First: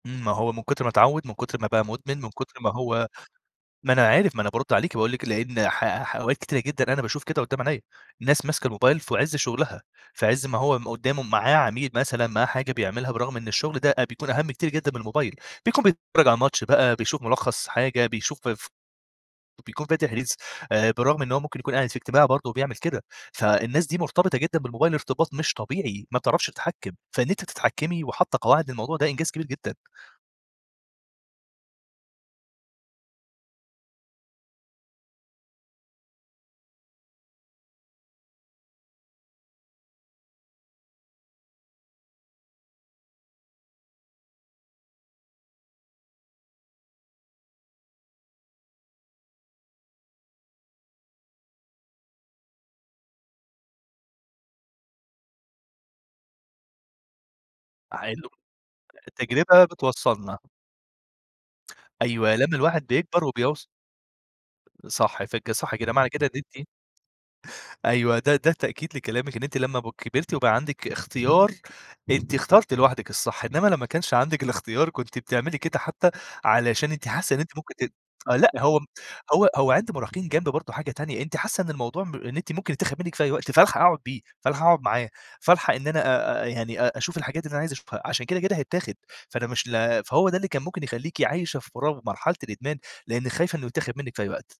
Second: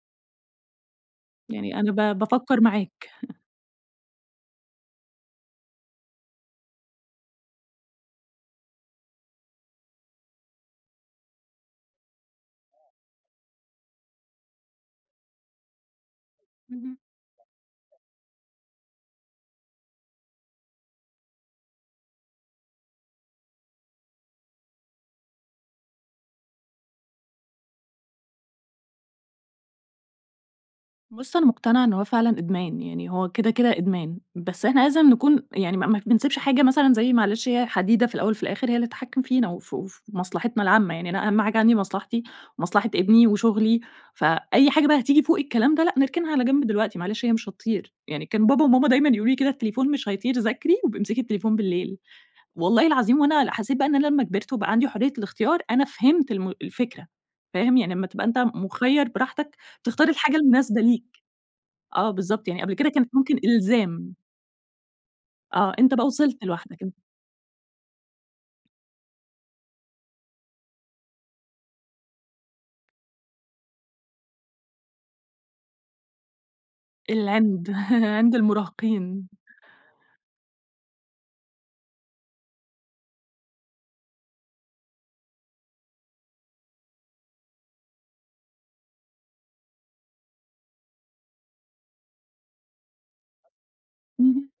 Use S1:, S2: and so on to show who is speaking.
S1: إمم، ما هو من كُتر ما اتعوّد من كُتر ما
S2: يعني
S1: بقى
S2: أنا ب
S1: مدمن، من كُتر
S2: بافكّر
S1: ما هو
S2: معاك.
S1: ما أنا عارف ما أنا بارُدّ عليكِ، واقول لِك لإن ح ح أوقات كتيرة جدًا أنا باشوف كده قدّام عينيا، الناس ماسكة الموبايل فعِزّ شغلها فعِزّ ما هو م قدّامه معاه عميل مثلًا معاه حاجة بيعملها برغم إن الشغل ده أ بيكون أهَم كتير جدًا من الموبايل، بيكون بيتفرّج على ماتش بقى
S2: اهم.
S1: بيشوف ملخَّص حاجة، بيشوف ف وبيكون فاتح ريلز آآ، بالرغم إن هو ممكن يكون قاعد في اجتماع برضه وبيعمل كده، فالناس دي مرتبطة جدًا بالموبايل ارتباط مش طبيعي، ما بتعرفش تتحكم، فإن أنتِ تتحكمي وحاطّة قواعد للموضوع ده إنجاز كبير جدًا.
S2: بُصّ، أنا مقتنعة إن هو فعلًا إدمان، يعني هو كده، كده إدمان، بس إحنا لازم نكون يعني ما ما ف ما بنسيبش حاجة مثلًا زي معلش هي حديدة في الأول وفي الآخر، هي اللي تتحكم فينا وف وفي مصلحتنا العامة يعني، أنا أهَم حاجة عندي مصلحتي، ومصلحة ابني وشغلي، فأي حاجة بقى هتيجي فوق الكلام ده، لأ، نركنها على جنب دلوقتي، معلش هي مش هتطير، يعني كان بابا وماما دايمًا يقولوا لي كده التليفون مش هيطير، ذاكري وابقي امسكِ التليفون بالليل، والله العظيم وأنا ل حسيت بقى إن أنا لمّا كبرت وبقى عندي حرية الإختيار أنا فهمت الم الفكرة فاهم؟ يعني أمّا تبقى
S1: حلو،
S2: أنت
S1: آآ،
S2: مُخيّر براحتك
S1: التجربة
S2: تختار الحاجة
S1: بتوصَّلنا.
S2: المناسبة ليك، آه
S1: أيوه،
S2: بالضبط
S1: لإن
S2: يعني، قبل
S1: الواحد
S2: كده كانت
S1: بيكبر
S2: ممكن
S1: وبيوص
S2: إلزام.
S1: صح، فج
S2: آه
S1: صح كده
S2: أنت بقى
S1: معني كده إن
S2: وصلت
S1: أنتِ
S2: لوحدك أن
S1: أيوه ده ده تأكيد لكلامِك إن أنتِ لمّا ب كبرتي وبقى عندِك إختيار، أنتِ اخترتِ لوحدِك الصح، إنّما لمّا كانش عندِك الإختيار كنتِ بتعملي كده حتى علشان أنتِ حاسّة إن أنتِ
S2: العِنْد،
S1: ممكن ت
S2: عِند
S1: آآ، لأ هو م
S2: المراهقين.
S1: هو هو عِنْد مراهقين جنب برضه حاجة تانية، أنتِ حاسّة إن الموضوع م إن أنتِ ممكن يتاخد منِّك في أي وقت، فالحق اقعُد بيه، فالحق اقعُد معاه فالحق إن أنا أ أ يعني أ أشوف الحاجات اللي أنا عايزة أشوفها، عشان كده، كده هيتاخد، فأنا مش ل فهو ده اللي كان ممكن يخلّيكِ عايشة في فراغ مرحلة الإدمان، لإنِّك خايفة إنه يتاخد منِّك في أي وقت.
S2: اهم.